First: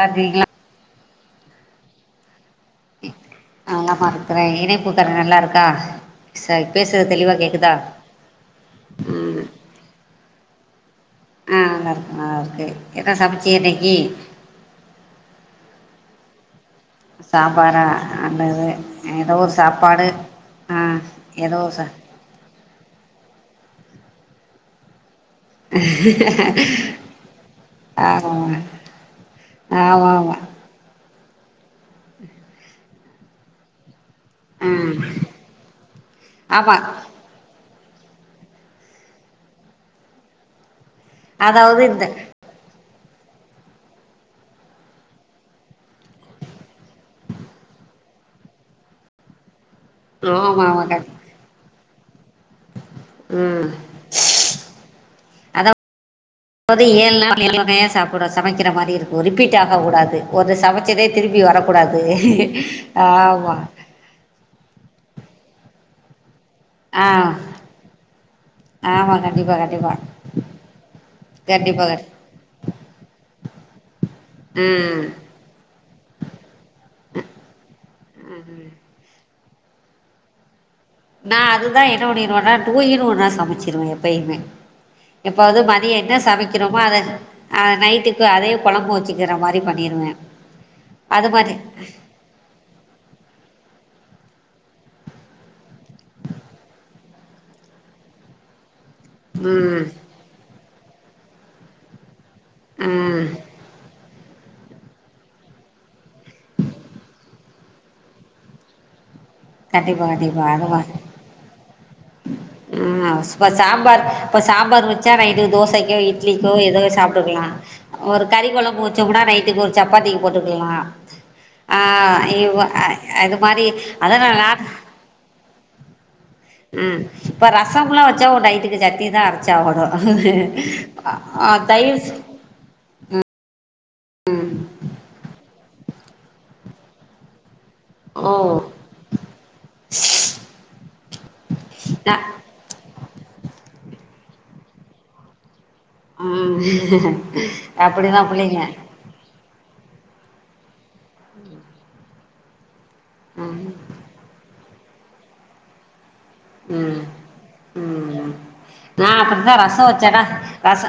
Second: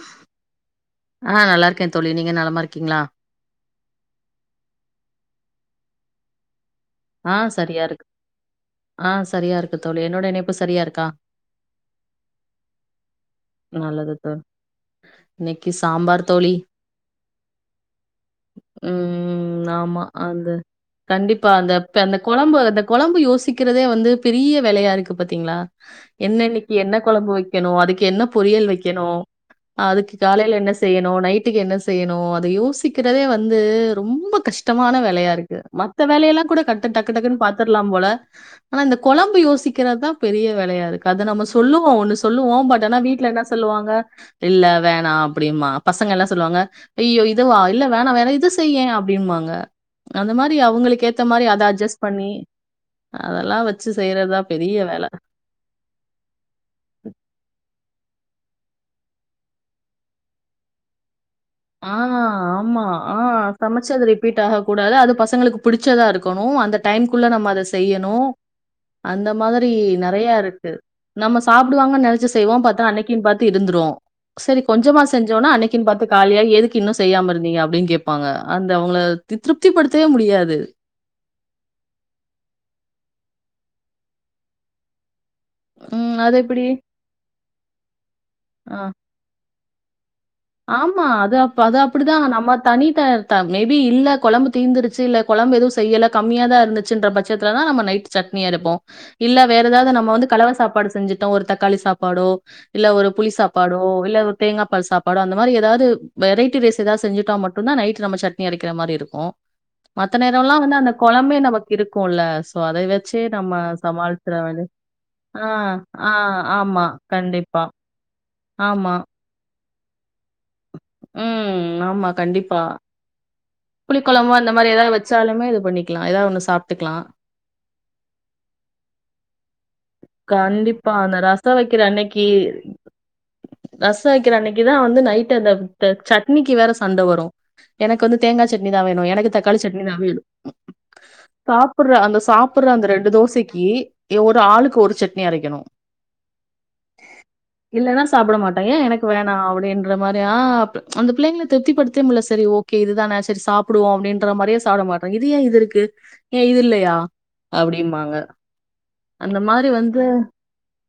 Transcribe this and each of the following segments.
பாத்தீங்களா ஆ நல்லா இருக்கே தோழி நீங்க நலமா இருக்கீங்களா நா நல்லாதா இருக்குறே இணைப்புக்கரோ நல்லா இருக்கா சரி பேசுறது தெளி ஆ சரியா இருக்கு ஆ சரியா இருக்கு தோழி என்னோட இணைப்பு சரியா இருக்கா ஆ நல்லாருக்கு நல்லாருக்கு என்ன சமச்சீக இன்னக்கி இன்னக்கி சாம்பார் தோழி சாம்பாரா நல்லது ஏதோ ஒரு ம் ஆமா. சாப்பாடு அந்த ஆ கண்டிப்பா ஏதோ அந்த ஒரு ப் அந்த கொழம்பு அந்த கொழம்பு யோசிக்கிறதே வந்து பெரிய வேலையா இருக்கு பாத்தீங்களா என்னன்னக்கி என்ன கொழம்பு வைக்கணு அதுக்கு என்ன ஆமாமா பொரியல் வைக்கணு ஆமா அதுக்கு ஆமா காலேல என்ன செய்யணு நைட்டுக்கு என்ன செய்யணு அத யோசிக்கிறதே வந்து ரொம்ப கஷ்டமான ம் வேலையா இருக்கு மத்த வேலையெல்லா கூட ஆமா கட் டக் டக்குன்னு பாத்துரலா போல ஆனா இந்த கொழம்பு யோசிக்கிறதுதா பெரிய வேலையா இருக்கு அத நம்ம அதாவது சொல்லுவோ இந்த ஒண்ணு சொல்லுவோ பட் ஆனா வீட்ல என்ன சொல்லுவாங்க இல்ல வேணா அப்டிம்மா பசங்க எல்லா சொல்லுவாங்க அய்யய்யோ இதுவா இல்ல வேணா வேணா இத செய்யே அப்டின்பாங்க அந்த மாரி ஆமா ஆமா க அவுங்களுக்கு ஏத்த மாதிரி அத அட்ஜஸ்ட் பண்ணி அதெல்லா ம் வச்சு செய்றதுதா பெரிய வேல இப்ப வந்து ஏழு நாளு ஏழு வகையா சாப்டுறோ சமைக்கிற மாரி இருக்கு ரிப்பீட் ஆக கூடாது ஒரு சமைச்சதே திருப்பி வரக் ஆ ஆமா ஆ சமச்சி அதுல ரீப்பீட் ஆக கூடாது அது பசங்களுக்கு பிடிச்சதா இருக்கணு அந்த டைம் குல்ல ஆ நம்ம அத செய்யணு ஆமா அந்த கண்டிப்பா மாதிரி கண்டிப்பா நிறையா இருக்கு நம்ம கண்டிப்பா சாப்டுவாங்கன்னு நெனைச்சி செய்வோ பாத்தா அன்னக்கின்னு பாத்து இருந்துரு சரி ஆ கொஞ்சமா செஞ் சோன்னா அன்னக்கின்னு பாத்து காலியா எதுக்கு இன்னு செய்யாம இருந்தீங்க அப்டின்னு கேப்பாங்க அந்த அவங்கள திருப்தி படுத்தவே முடியாது நா அதுதா என்ன பண்ணிருவேனா டூயின் ஒன்னா சமச்சிருவே எப்பயுமே எப்பவாது மதியோ ம் என்ன அது எப்டி? சமக்கிறமோ அத ஆ நைட்டுக்கு அதே ஆ. கொழம்ப வச் சிக்கிற மாரி பண்ணிருவே ஆமா அது அப் அது அப்டிதா நம்ம தனி தர்தா மேபி இல்ல கொழம்பு தீந்துருச்சி இல்ல கொழம்பு எதுவு செய்யல கம்மியதா இருந்துச்சின்ற பட்சத்துலதா நம்ம நைட் சட்னி அரைப்போ இல்ல வேற ம் ஏதாவது நம்ம வந்து கலவ சாப்பாடு செஞ்சுட்டோ ஒரு தக்காளி சாப்பாடோ இல்ல ஒரு ம் புளி சாப்பாடோ இல்லவ் தேங்கா பால் சாப் பாடோ அந்த மாரி எதாது வெரைட்டி ரைஸ் எதாவ் செஞ்சுட்டா மட்டுந்தா நைட்டு நம்ம சட்னி அரைக்கிற மாரி இருக்கு. கண்டிப்பா மத்த நேரோ கண்டிப்பா எல்லா வந்து அதுவா அந்த கொழம்பே நமக்கு இருக்குல்ல சோ அதைய ம் வெச்சே இப்ப நம்ம சாம்பார் சமாளிச்சற இப்ப வேண்டி சாம்பார் வச்சா நைட்டு ஆ தோசைக்கோ ஆ இட்லிக்கோ ஏதோ ஆமா சாப்ட்டுக்கலா கண்டிப்பா. ஒரு கறி கொழம்பு ஆமா. வெச்சாக்கூட நைட்டுக் ஒரு சப்பாத்திக் போட்டுக்கல்லா. ஆ ம். இவ்வ அ அது மாரி புளி கொழம்பு அந்த அதனால மாரி எதாது வெச்சாலுமே இது பண்ணிக்லா எதாவ் ஒன்னு சாப் ம் இப்ப ரசம்ல்லா வெச்சா உ நைட்டுக்கு சட்னி தா அரைச்சாகணு. அ ஆ தயவுஸ் கீர். ரசோ வெக்கிற அன்னிக்குதா வந்து நைட்டு அந்த த்த சட்னிக்கு வேற சண்ட வரு. எனக்கு வந்து ஓ தேங்கா சட்னிதா வேணு எனக்கு தக்காளி சட்னிதா வேணு சாப்புட்ற அ அந்த சாப் புட்ற அந்த ரெண்டு தோசைக்கி இவ் ஒரு ஆளுக்கு ஒரு சட்னி அரைக்கணு. ம் இல்லன்னா அப்புடி தா சாப்ட புள்ளைங்க. மாட்டா ஏ எனக்கு வேணா அப்டின்ற மாரி அ அப் அந்த பிள்ளைங்கள திருப்தி படுத்வே முல்ல செரி ஓகே இது தான செரி ம் சாப்புடுவோ அப்டின்ற மாரியே சாப்பட மாட்டாங்க இது ஏ இது இருக்கு? ஏ இது இல்லையா ம் அப்டிம்பாங்க. ம் நா அந்த அப்பிடிதா மாரி ரசோ வந்து வெச்சாக்கா ரச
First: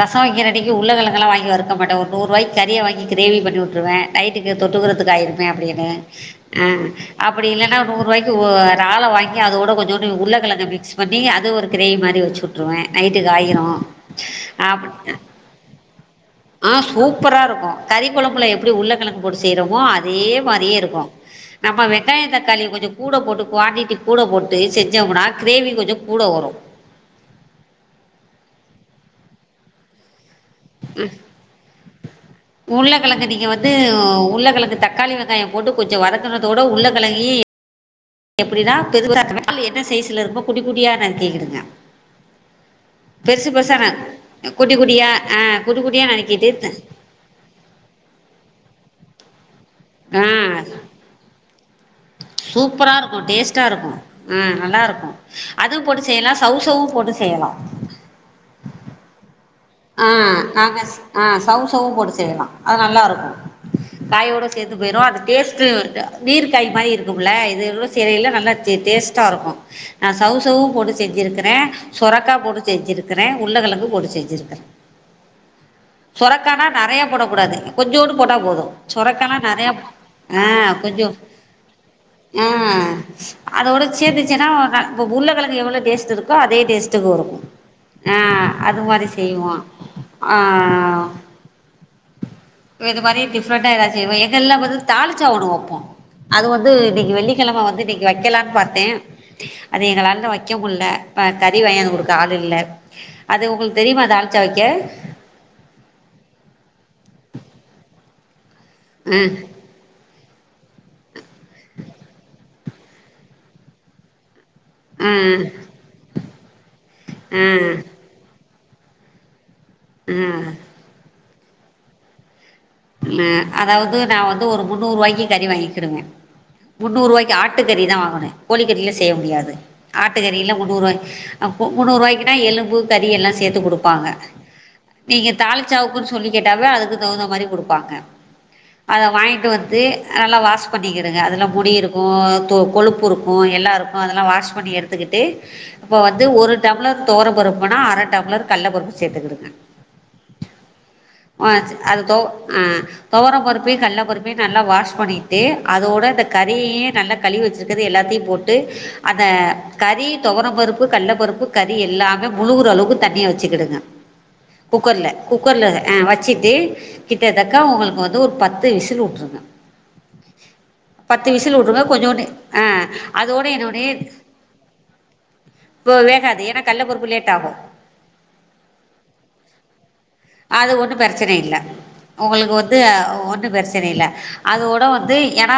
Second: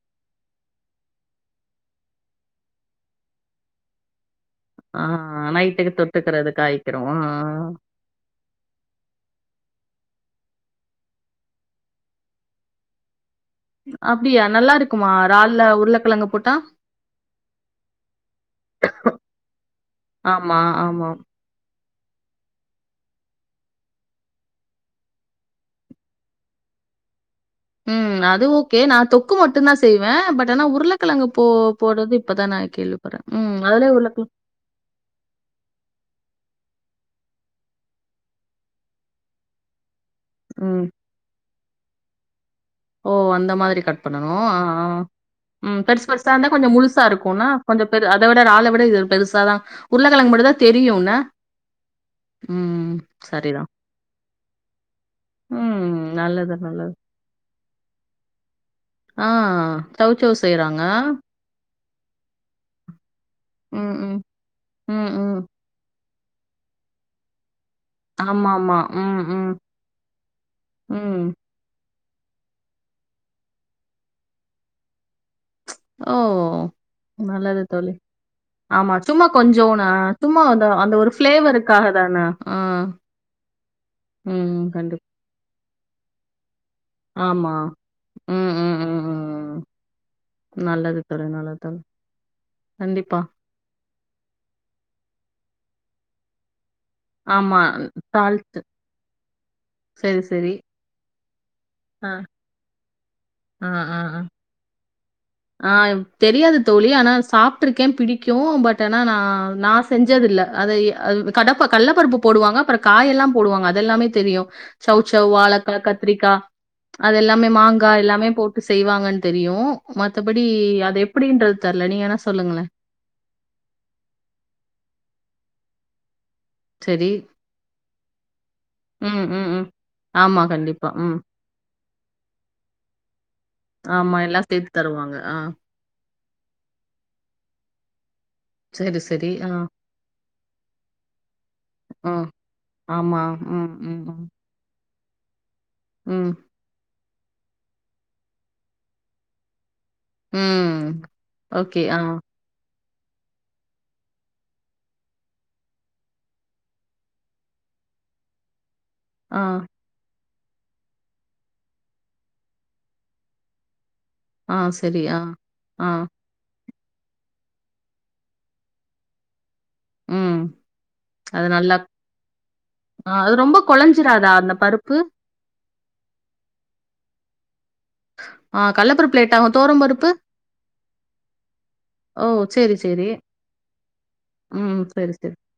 ரசோ வெக்கிற அன்னிக்கு உருளகெழங்கெல்லா‌ வாங்கி வறுக்க மாட்டே ஒரு நூர்ருவாய்க் கறியே வாங்கி கிரேவி பண்ணி உட்ருவே. நைட்டுக்கு ஆ தொட்டுக்கறதுக்கு ஆயிருமே அப்டியென்னு நைட்டுக்கு தொட்டுக்கிறதுக்கு அ ஆயிக்கிறோம். ஆ அப்புடி இல்லன்னா நூர்ருவாய் க்குவு ரால வாங்கி அதோட கொஞ்சோ ண்டு உருளகெழங்க மிக்ஸ் பண்ணி அது ஒரு கிரேவி மாரி வெச்சு உட்ருவே நைட்டுக்கு ஆயிரு. அப்டியா அப் நல்லாருக்குமா ரால்லா உருளக்கெழங்க போட் ஆ சூப்பரா இருக்கு. கறி கொழம்புல எப்பிடி உருளக்கெழங்கு போட்டு செய்றமோ அதே மாரியே இருக்கு. ஆ நம்ம வெங்காய தக்காளிய கொஞ்சோ கூட போட்டு குவான்டிட்டி கூட போட்டு செஞ்சோம்மனா கிரேவி கொஞ்ச கூட வரு. ம் அது ஓகே நா தொக்கு மட்டுந்தா செய்வே பட் ஆனா உருளக்கெழங்க போ போட்றது இப்பதா நா கேள்விப்பட்றே ம் அதுலே உருளக்கெழங் உள்ளக்கெழங்கு தக் காளி வெங்காயோ போட்டு கொஞ்சோ வதக்கனதோட உள்ளகெழங்கியி எப்பிடின்னா [inaudible] என்ன சைஸ்ல இருக்குமோ குட்டி ம். குட்டியா நறிக்கி கிடுங்க. ஓ! அந்த பெருசு மாதிரி பெருசான கட் பண்ணணும். அ ஆ, குட்டி ஆ. குட்டியா அ குட்டி குட்டியா நறுக்கிட்டுப்ப தா இருக்குன்னா கொஞ்சோ பெரு அத விட ரால விட இது பெருசாதா உருளக்கெழங்கு மட்டுதா தெரியுல்ல. சூப்பராருக்கு டேஸ்ட்டா சரிதான். இருக்கு. ம் நல்லா இருக்கு. அது ம். போட்டு செய்யலா நல்லது, சௌசௌவு நல்லது. போட்டு செய்யலா. ஆ. ஆ சௌசௌ செய்றாங்க. நாங்கஸ் ஆ சௌசௌவு போட்டு செய்யலா அது நல்லா இருக்கு. ம், ம். காயோட சேந்து போயிரு ம், அது ம். டேஸ்ட்டு வர்ட்டா நீருக் காய் மாரி இருக்கும்ல இது ரோஸ் சேரயில்ல நல்லா சே ஆமாமா. ம், டேஸ்ட்டா ம், இருக்கு அ சௌசௌவு போட்டு ம். செஞ்சிருக்குறே. சொரக்கா போட்டு செஞ்சிருக்குறே உள்ள கெழங்கு போட்டு செஞ்சுருக்கறே. ஓ! சொரக்கானா நறையா போடக்கூடாது நல்லது தோழி. கொஞ்சோண்டு போட்டா போது ஆமா. சும்மா சொரக்கால்லா கொஞ்சம் நறையாப் நான் சும்மா அ அந்த அந்த கொஞ்சோ ஒரு ஃப்ளேவருக்காக தான. அ ஆ, அதோட சேந்துச்சுன்னா ம். [unintelligible] கண்டிப்பா. போப் உருளக்கெழங்கு எவ்ளோ டேஸ்ட்டு இருக்கோ அதே டேஸ்ட்டுக்கு வரு ஆமா. அ ம், ம், அது ம், மாரி செய்வோ. ம். ஆ நல்லது தோழி, நல்லது தோழி. ஒரு கண்டிப்பா. மாரி டிஃப் டிஃப்ரெண்ட்டா எதா செய்வோ எங்கல்லா வந்து தாளிச்சா ஒன்னு வப்போ. அது வந்து இன்னிக்கு ஆமா. வெள்ளிக்கெழம வந்து இன்னிக்கு வக்கலான் தாளிச்சு. பாத்தே அது சரி, எங்களால சரி. வக்க முல்ல கறி வாங்கியாந்து ஆ. குடுக்க ஆள் இல்ல அது ஆ, உங்களுக்கு ஆ, தெரியுமா ஆ. தால்ச்சா வெக்க ஆ தெரியாது தோழி ஆனா சாப்ட்டுருக்கே பிடிக்கு பட் ஆனா நா அ நா செஞ்சதில்ல அதை கட கள்ளப்பருப்பு போடுவாங்க அப்புற காய எல்லா போடுவாங்க அதெல்லாமே தெரியு அ சௌச்சவ் வாழக்கா கத்திரிக்கா அது அ எல்லாமே மாங்கா அ எல்லாமே போட் டு செய்வாங்கன்னு தெரியு மத்தபடி அ அது எப்டின்றது தெர்ல நீங்க வேனா சொல்லுங்களே ஹ அதாவது நா வந்து ஒரு முந்நூறுபாய்க்கு கறி வாங்கிட்ருந்தே சரி. முந்நூறுவாய்க்கு ஆட்டுக்கறி தா வாங்கனே கோழிக்கறில செய்ய ம், ம், முடியாது ம். ஆமா, ஆட்டுக்கறிலா முந்நூறு கண்டிப்பா. வாய்க் ம். முன்னூறுபாய்க்குனா எலும்பு கறி எல்லா சேர்த்து குடுப்பாங்க ஆமா, எல்லாம் சேர்த்து தருவாங்க. நீங்க ஆ. தால் ச்சாவுக்குன் சொல்லி கேட்டாதா அதுக்கு தகுந்த மாரி குடுப்பாங்க சரி, அத சரி. வாங்கிட்டு ஆ, வந்து நல்லா வாஷ் பண்ணிக்கிடுங்க அதுல முடி இருக்கு ஆ. தொ கொழுப்பு ஆமா. இருக்கு ம், எல்லாருக் ம், கு அதெல்லா ம். வாஷ் பண்ணி எடுத்துக்கிட்டு இப்ப வந்து ம், ஒரு டம்ளர் தோரம் பருப்புன்னா அர டம்ளர் கள்ளபருப்பு சேத்துக்கிடுங்க ம். ஆ ஓகே. ஆ, அது தோ அ தொவரம் பருப்பயு கள்ள பருப்பயு நல்லா வாஷ் பண்ணிட்டு அதோட இந்த கறியயு நல்லா கழுவி வச்சிருக்கறது எல்லாத்தையு போட் டு அத ஆ, கறி துவர பருப்பு கள்ள பருப்பு கறி எல்லாமே முழுகுற அளவுக்கு தண்ணிய வெச்சுக்கிடுங்க ஆ. சரி. குக்கர்ல ஆ, குக்கர்ல ஆ வச்சிட்டு கிட்டதக்க உங்களுக்கு வந்து ஒரு பத்து விசில் வுட்ருங் ம் பத்து அது விசில் நல்லா விட்ருங்க கொஞ்சோனு ஆ அது அதோட ரொம்ப என்னோடைய கொழைஞ்சிராதா அந்த பருப்பு? போ வேகாது ஏனா கள்ள பருப்பு லேட் ஆகு ஆ கடலப்பருப்பு லேட் ஆகும். துவரம் பருப்பு? அது ஒண்ணு பெரச்சனை இல்ல ஓ! உங்களுக்கு சரி, வந்து சரி. ஒண்ணு பெரச்சன இல்ல ம். அதோட சரி, வந்து சரி. ஏனா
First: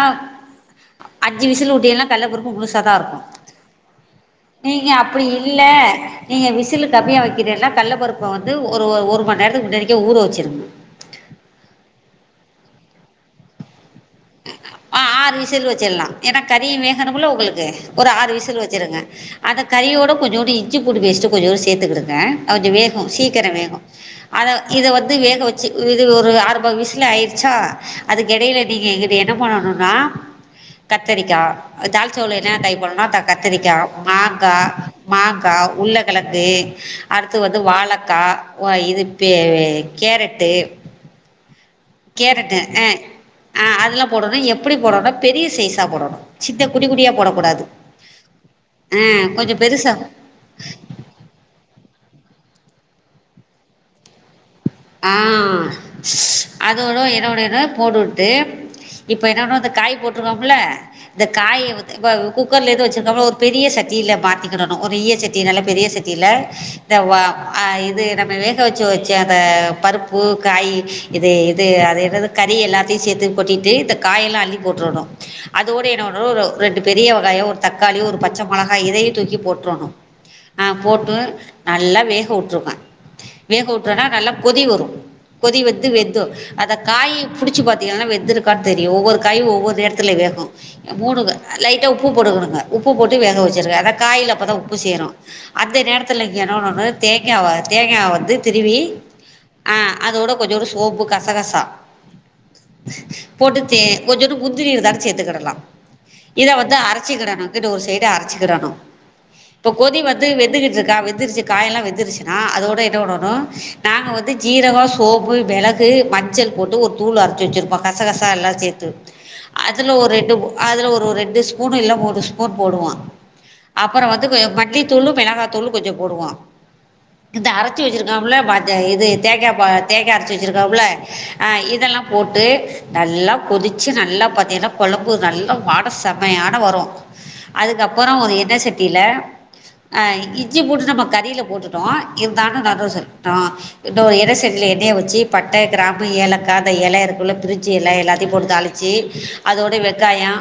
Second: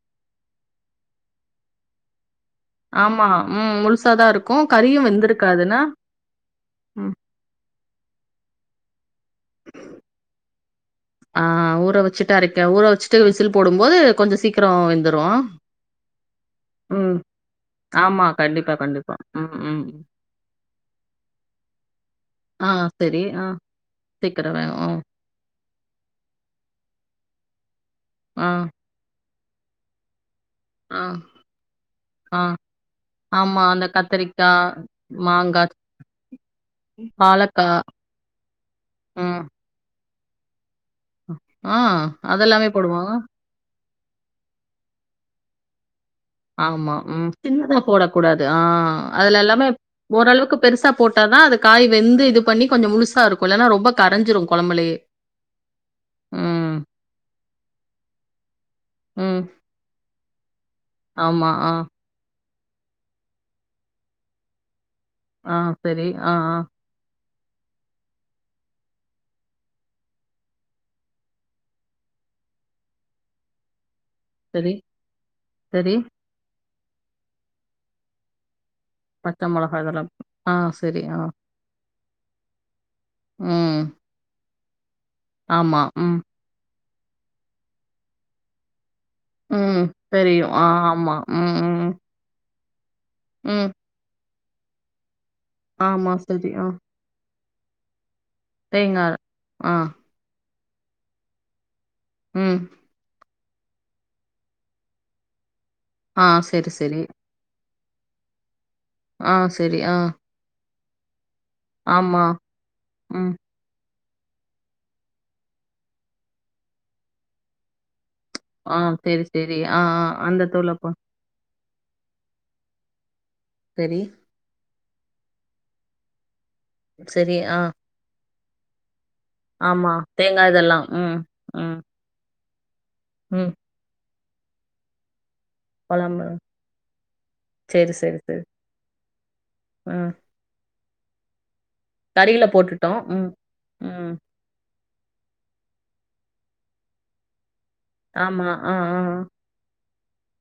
அஞ்சி விசில் உட்டீயல்னா கள்ள பருப்பு முழுசு தா இருக்கு ஆமா. ம். முழுசா தான் இருக்கும். நீங்க கறியும் அப்டி இல்ல வெந்திருக்காதுன்னா? நீங்க விசிலு ம் கம்மியா வைக்கிறியனா கள்ள பருப்ப வந்து ஒரு ஒரு மணி நேரத்துக்கு முன்னாடிக்கே ஊற வச்சுருங்க ஆஹ் ஊற வெச்சட்டு அரைக்க ஊற வெச்சுட்டு விசில் போடும்போது கொஞ்சோ சீக்கிரோ ஆ வெந்துரு ஆறு விசில் வச்சில்லா ஏனா கறியும் ம் வேகனுமுள்ள உங்களுக்கு ஒரு ஆமா ஆறு விசல் கண்டிப்பா வெச்சுருங்க கண்டிப்பா ம் அந்த ம் கறியோட கொஞ்சோண்டு இஞ்சி பூண்டு பேஸ்ட்டு கொஞ்சோண்டு சேர்த்துக்கிடுங்க ஆ கொஞ்சோ வேகு சரி ஆ சீக்கிர வேகும் அத சீக்கிரோ வேகு இத ம் வந்து வேக வெச் இது ஒரு ஆறுப விசுலு ஆயிடுச்சா ஆ அதுக்கெடையில நீங்க இங்குட்டு என்ன பண்ணணுன்னா ஆ கத்தரிக்கா தால்ச்சாவ்ல ஆ என்னன்ன காய் போடனுனா ஆமா கத்தரிக்கா அந்த கத்திரிக்கா மாங்கா மாங்கா உள்ள கெழங்கு அடுத்து வந்து பாலக்கா வாழக்கா வா இதுப்பே கேரட்டு ஆஹ் கேரட்டு ஆ ஆ அதெலா போடணு எப்டி போடணுனா பெரிய சைஸா போடணு ஆமா ம் சின்னதா போடக் கூடாது ஆஹ் ஆ அதுல கொஞ்சம் எல்லாமே பெருசாக ஓரளவுக்கு பெருசா போட்டாதா அது காய் வெந்து இது பண்ணி கொஞ்சம் முழுசா இருக்கும் இல்லன்னா ரொம்ப கரைஞ்சிரு கெழம்புலையே அதோட என்னோட இத போட்டுவுட்டு இப்போ ம் என்னனு இந்த காய் போட்ருக்கோம்ல இந்த ஆமா காய ஆ வந் கௌ குக்கர்ல இருந்து வச்சிருக்காம ஒரு பெரிய சட்டில மாத்திக்கிடணு ஒரு ஈய சட்டில ஆ நல்ல பெரிய சரி சட்டில ஆ ஆ இந்த வா ஆ இது நம்ம வேக வெச்சு வெச்ச அந்த பருப்பு காயி இது இது அது என்னது கறி எல்லாத்தையு சேத்து கொட்டிட்டு காயெல்லா அள்ளி சரி போட்றணு அதோடு சரி என்ன பண்ணணு ஒரு ரெண்டு பெரிய வெங்காயோ ஒரு தக்காளி ஒரு பச்ச மொளகா இதையும் தூக்கி பச்ச மொளகா போட்றோணு இதெல்லாம் ஆ அஹ் சரி போட்டு ஆ நல்லா வேக உட்டுருவ வேக ம் உட்டவொனே நல்லா கொதி வரு கொதி ஆமா. வந்து ம். வெந்து அத காய் புடிச்சு பாத்தீங்கனா வெந்துருக்கான் தெரியு ஒவ்வொரு கை ஒவ்வொரு ம். நேரத்துல வேகு தெரியும். ஆ ஆமா. மூணு ம், ம், லைட்டா உப்பு போடுக்குனுங்க உப்பு போட்டு வேக ம். வச்சிரு அத காய்ல அப்பதா உப்பு சேரும் அந்த ஆமா நேரத்தில்ல இங்க சரி. என்ன ஆ பண்ணணு தேங்காவ தேங்கா வந்து திரிவி தேங்கா ஆ அதோட கொஞ்சோனு சோம்பு கசகசா ம் போட்டு தேன் கொஞ்சோன்டு முந்திரி இருந்தாலு சேர்த்துக்கிடலா ஆ இத சரி, வந்து சரி. அரைச்சிக்கிடணு இங்குட்டு ஒரு சைடு அரைச்சுக்கிடணு ஆ இப்ப சரி. ஆ. கொதி வந்து வெந்துக்கிட்டுருக் வெந்துருச்சு காயொல்லா ஆமா. வெந்துருச்சுனா அதோட என்ன பண்ணணு ம். நாங்க வந்து ஜீரகம் சோம்பு மெளகு மஞ்சள் போட்டு ஒரு தூள் அரைச்சு வச்சிருப்போ கசகசா எல்லா ஆ சேத்து சரி, சரி. ஆ, அதுல ஆ. ஒரு ரெண் அந்த தூள போ அதுல ஒரு ரெண்டு ஸ்பூனு இல்ல மூணு ஸ்பூன் போடுவோ சரி, அப்பற வந்து மல்லி தூளு மெளகா தூளு கொஞ்சம் போடுவோ சரி. இந்த ஆ. அரைச்சி வச்சிருக்கல அந்த இது தேங்கா ஆமா. தேங்கா அரைச்சு வச்சிருக்கம்ல இதெல்லாம். ம், ம், இதெல்லா போட்டு நல்லா ம். கொதிச்சு நல்லா பாத்திங்கன்னா கொழம்பு நல்லா வாட குழம்பு செமையான வரும் சரி, அதுக்கப்பற சரி, ஒரு சரி. எண்ண சட்டில ம். இஞ்சி பூண்டு நம்ம கறில போட்டுட்டோ கறில இருந்தாலு நடு வ போட்டுட்டோம். சொல் ம், அ ம். இன்னோரு எண்ணசட்டில எண்ணய வச்சு பட்ட கிராம்பு ஏலக்கா இந்த எல இருக்குல்ல பிரிஞ்சு எல்லாத்தையு ஆமா. போட்டு ஆ, தாளிச்சு ஆ. அதோட வெங்காயம்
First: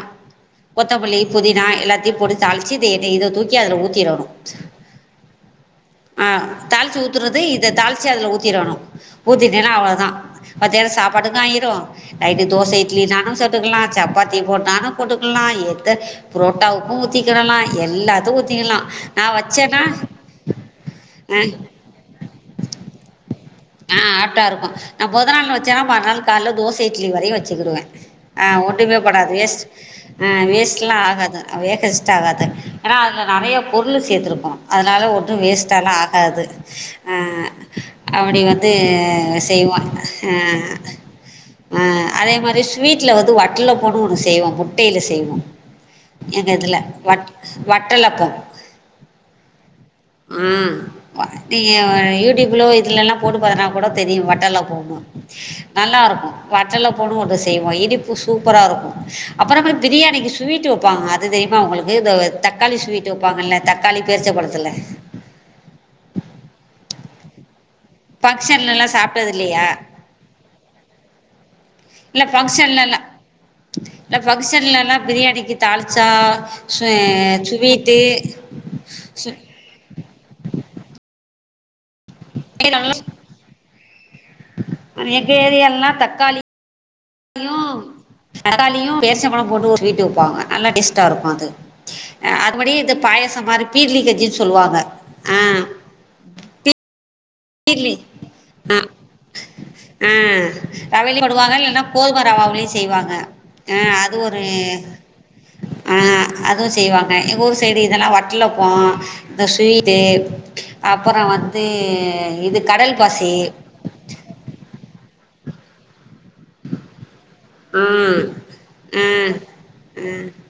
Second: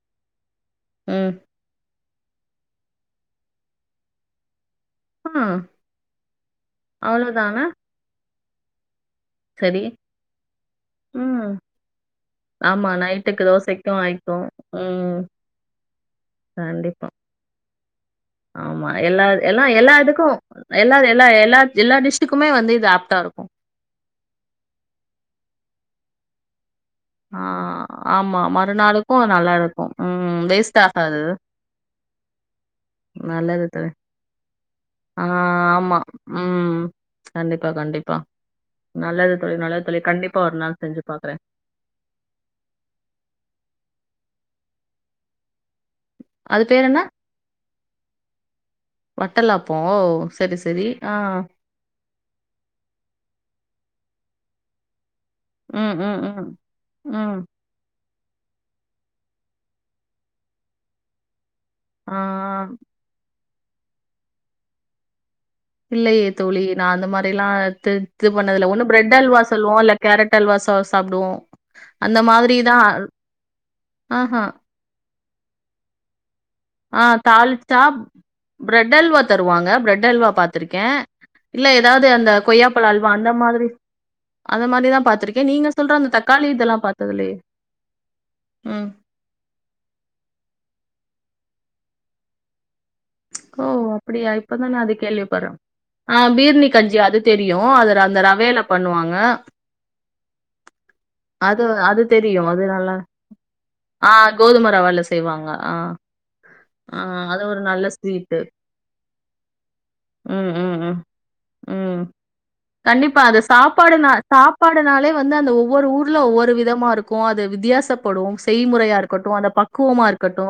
கொத்தமல்லி ம். புதினா எல்லாத் தயு போட்டு தாளிச்சு இத தூக்கி அதுல ஊத்திறணு ஆ ஆ தாளிச்சி ஊத்துறது அவ்வளோதான? இத தாளிச்சி அதுல ஊத்திறணு ஊத்திட்டன்னா சரி. அவ்ளோதா மத்தியான சாப்பாட்டுக்கு ம். ஆய்ரு நைட்டு தோசை ஆமா. இட்லி நாலு நைட்டுக்கு தொட்டுக்கலா தோசைக்கும் சப்பாத்தி ஆயிக்கும். போட்டாலு ம். போட்டுக்கலா எத்த புரோட்டாவுக்கு கண்டிப்பா. ஊத்தி டலா எல்லாத்துக்கு ஆமா எல்லா எல்லா எல்லா இதுக்கு எல்லா எல்லா ஆ எல்லா எல்லா டிஸ்ட்க்குமே வந்து இது ஆப்டா இருக்கு ஆ ஆப்டா இருக்கு நா மொத நாளு வச்சேனா மறு நாள் கால்ல தோச இட்லி வரையு ஆ வச்சுக்கிடுவ ஆமா. ஒன்னுமே மறுநாளுக்கும் பன்னாது நல்லா வேஸ்ட் இருக்கும். ம். வேஸ்ட் வேஸ்ட்லா ஆகாது வேகஸ்ட் ஆகாது ஏன்னா அதுல நெறய நல்லது தோழி. பொருள் சேத்துருக்கோ அதனால ஆ ஒன்னு வேஸ்ட்டாலா ஆமா. ஆகாது ம். அ கண்டிப்பா, கண்டிப்பா. அப்டி வந்து நல்லது தோழி, செய்வோ நல்லது தோழி. அ கண்டிப்பா ஒரு நாள் செஞ்சு பாக்குறேன். ஆ அதே மாரி ஸ்வீட்ல வந்து வட்டலப்பனு ஒன்னு செய்வோ முட்டைல செய்வோ எங்க அது இதுல பேர் என்ன? வட் வட்டலப்ப வட்டலாப்போ ஓ செரி செரி ஆ நியு யூடியூப்ல இதுலல்லா போட்டு பாத்தனா கூட தெரியு வட்டல்லப்போமு ம், ம், நல்லாருக்கு ம், வட்டலப்போன்னு ஒன்னு ம். செய்வோ இனிப்பு சூப்பரா இருக்கு அப்பறமேல் பிரியாணிக்கு ஸ்வீட் வப்பாங்க அது தெரியுமா உங்களுக்கு ஆ. தக்காளி ஸ்வீட் ட்டு வப்பாங்கல்ல தக்காளி பேரிச்ச பழத்துல இல்லயே தோழி நா அந்த மாரில்லா எத்து இது பண்ணதுல ஒன்னு ஃபங்க்ஷன்லல்லா பிரெட் சாப்ட்டது அல்வா இல்லையா சொல்லுவோ இல்ல கேரட் அல்வா சா சாப்டுவோ அந்த இல்ல மாதிரி தா ஃபங்க்ஷன்லல்லா இல்ல ஃபங்கஷன்ல எல்லா பிரியாணிக்கு தாள்ச்சா ஆ தாள்ச்சா பிரெட் அல்வா சு தருவாங்க பிரெட் அல்வா பாத்திருக்கே இல்ல ஏதாவது அந்த கொய்யாப்பழ அல்வா அந்த மாதிரி அந்த மாரிதா எங்க பாத்திருக்கே நீங்க சொல்ற அந்த தக்காளி இதெல்லா பாத் துலு தக்காளியு பேச்சம் பழம் போட்டு ஒரு ஸ்வீட்டு வெப்பாங்க நல்ல டேஸ்ட்டா இருக்கு அது அதுபடி பாயசம் ஓ மாரி பீர்னி அப்படியா கஞ்சின்னு இப்பதான் சொல்லுவாங்க நான் அது ஆ கேள்விப்படுறேன் ஆ பீர்னி கஞ்சி அது தெரியு பீர்லி அது அந்த ரவைல ஆ பண்ணுவாங்க ஆ ரவைலயு போடுவாங்க அது இல்லன்னா அது கோதும தெரியும் அது ரவாவுலு நல்லா செய்வாங்க ஆ அது ஒரு கோதும ரவால செய்வாங்க ஆ அதுவு ஆ செய்வாங்க எங்க அது ஊரு ஒரு சைடு நல்ல இதெல்லா லா ஸ்வீட்டு வட்டலப்போ இந்த ஸ்வீட்டு ம் ம் ம் அப்புறோ வந்து ம். இது கடல் கண்டிப்பா பாசி அது சாப் சாப்பாடுனா சாப்பாடுனாலே வந்து அந்த ஒவ்வொரு ஊர்ல ஒவ்வொரு விதமா இருக்கு அது ம் வித்தியாசப்படும் செய்முறையா ஆ இருக்கட்டு அந்த பக்குவமா இருக்கட்டு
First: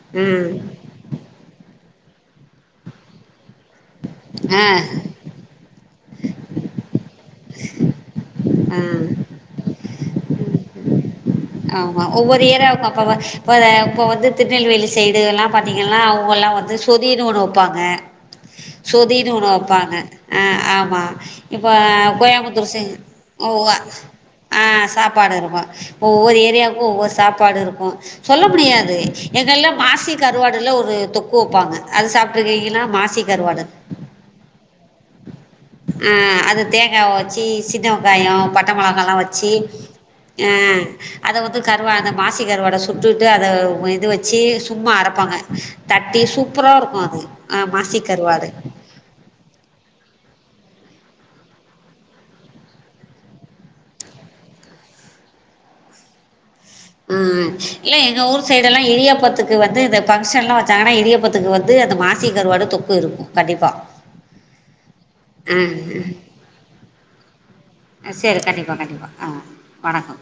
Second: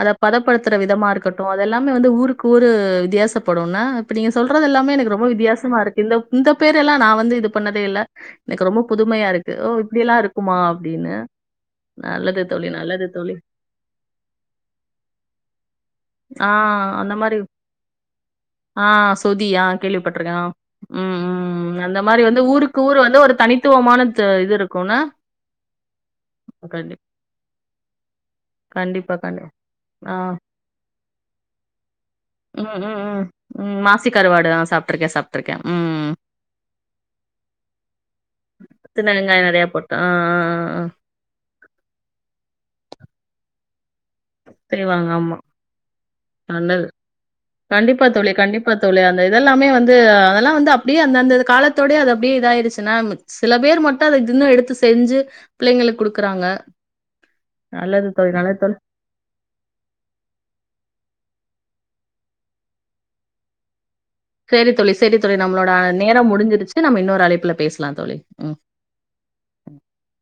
அத ம் பதப்படுத் பத்தர விதமா இருக்கட்டு அதெல்லாமே வந்து ஊருக்கு ஊர் வித்தியாசப்படு என்ன இப்ப நீங்க ஆ சொல்றது எல்லாமே எனக்கு ரொம்ப ரொம்ப வித்தியாசமா இருக்கு இந்தப் இந்த பேர் எல்லா நா வந்து இது பண்ணதே இல்ல எனக்கு ரொம்ப ஆ புதுமையா இருக்கு ஓ இப்டி எல்லா இருக்குமா அப்டின்னு ஆமா ஒவ்வொரு ஏரா அப்ப வ இப்ப இத இப்ப வந்து திருநெல்வேலி சைடு எல்லா பாத்தீங்கனா ஆ அவங்கல்லா வந்து அந்த சொதினு மாரி ஒன்னு வெப்பாங்க ஆ சொதினு சொதி ஒன்னு ஆ வெப்பாங்க கேள்விப்பட்டுருக்கேன். ஆ ஆமா ம், இப்ப ம். அந்த மாரி வந்து கோயம்புத்தூர் சை ஊருக்கு ஊர் வந்து ஒரு ஒவ்வா தனித்துவமான த இது ஆ இருக்கும்னா, சாப்பாடு இருக்கு ஒவ்வொரு ஏரியாவுக்கு கண்டிப் ஒவ்வொரு சாப்பாடு இருக்கு சொல்ல முடியாது கண்டிப்பா கண்டி எங்கள்ளா மாசி ஆ கருவா டுல ஒரு தொக்கு வெப்பாங்க அது சாப்ட்டுருக் ம் ம் ம் ம் மாசி கருவாடு ஆ சாப்ட்டுருக்க சாப்ட்டுருக்க ம் அது தேங்காவ வச்சி சின்ன வெக்காயோ பட்ட மொளகா எல்லா வெச்சி ஆ அத வந்து கருவா அந்த மாசி கருவாட சுட்டுட்டு அத இத வெச் சி சும்மா செய்வாங்க அரப்பாங்க ஆமா தட்டி சூப்பரா நல்லது இருக்கு அது அ மாசி கண்டிப்பா தோழி கருவாடு கண்டிப்பா தோழி அந்த இதெல்லாமே வந்து அதெல்லா வந்து அப்டியே அந்த அந்த காலத்தோடே அது அப்டியே இதாயடுச்சுன்னா சில பேர் மட்டு அத தினோ எடுத்து செஞ்சு பிள்ளைங்களுக்கு குடுக்குறாங்க ம் இல்ல நல்லது எங்க தோழி ஊர் நல்லது சைடு தோழி எல்லா இடியாப்பத்துக் க்கு வந்து இந்த ஃபங்க்ஷன் எல்லா வச்சாங்கன்னா இடியாப்பத்துக்கு வந்து அந்த மாசி கருவாடு தொக்கு இருக்கு கண்டிப்பா செரி தோழி செரி தோழி நம்மளோட நேரோ முடிஞ்சிருச்சு நம்ம இன்னொரு அழைப்புல பேசலா ஆ தோழி ம் [unintelligible] ஆ வணக்கோ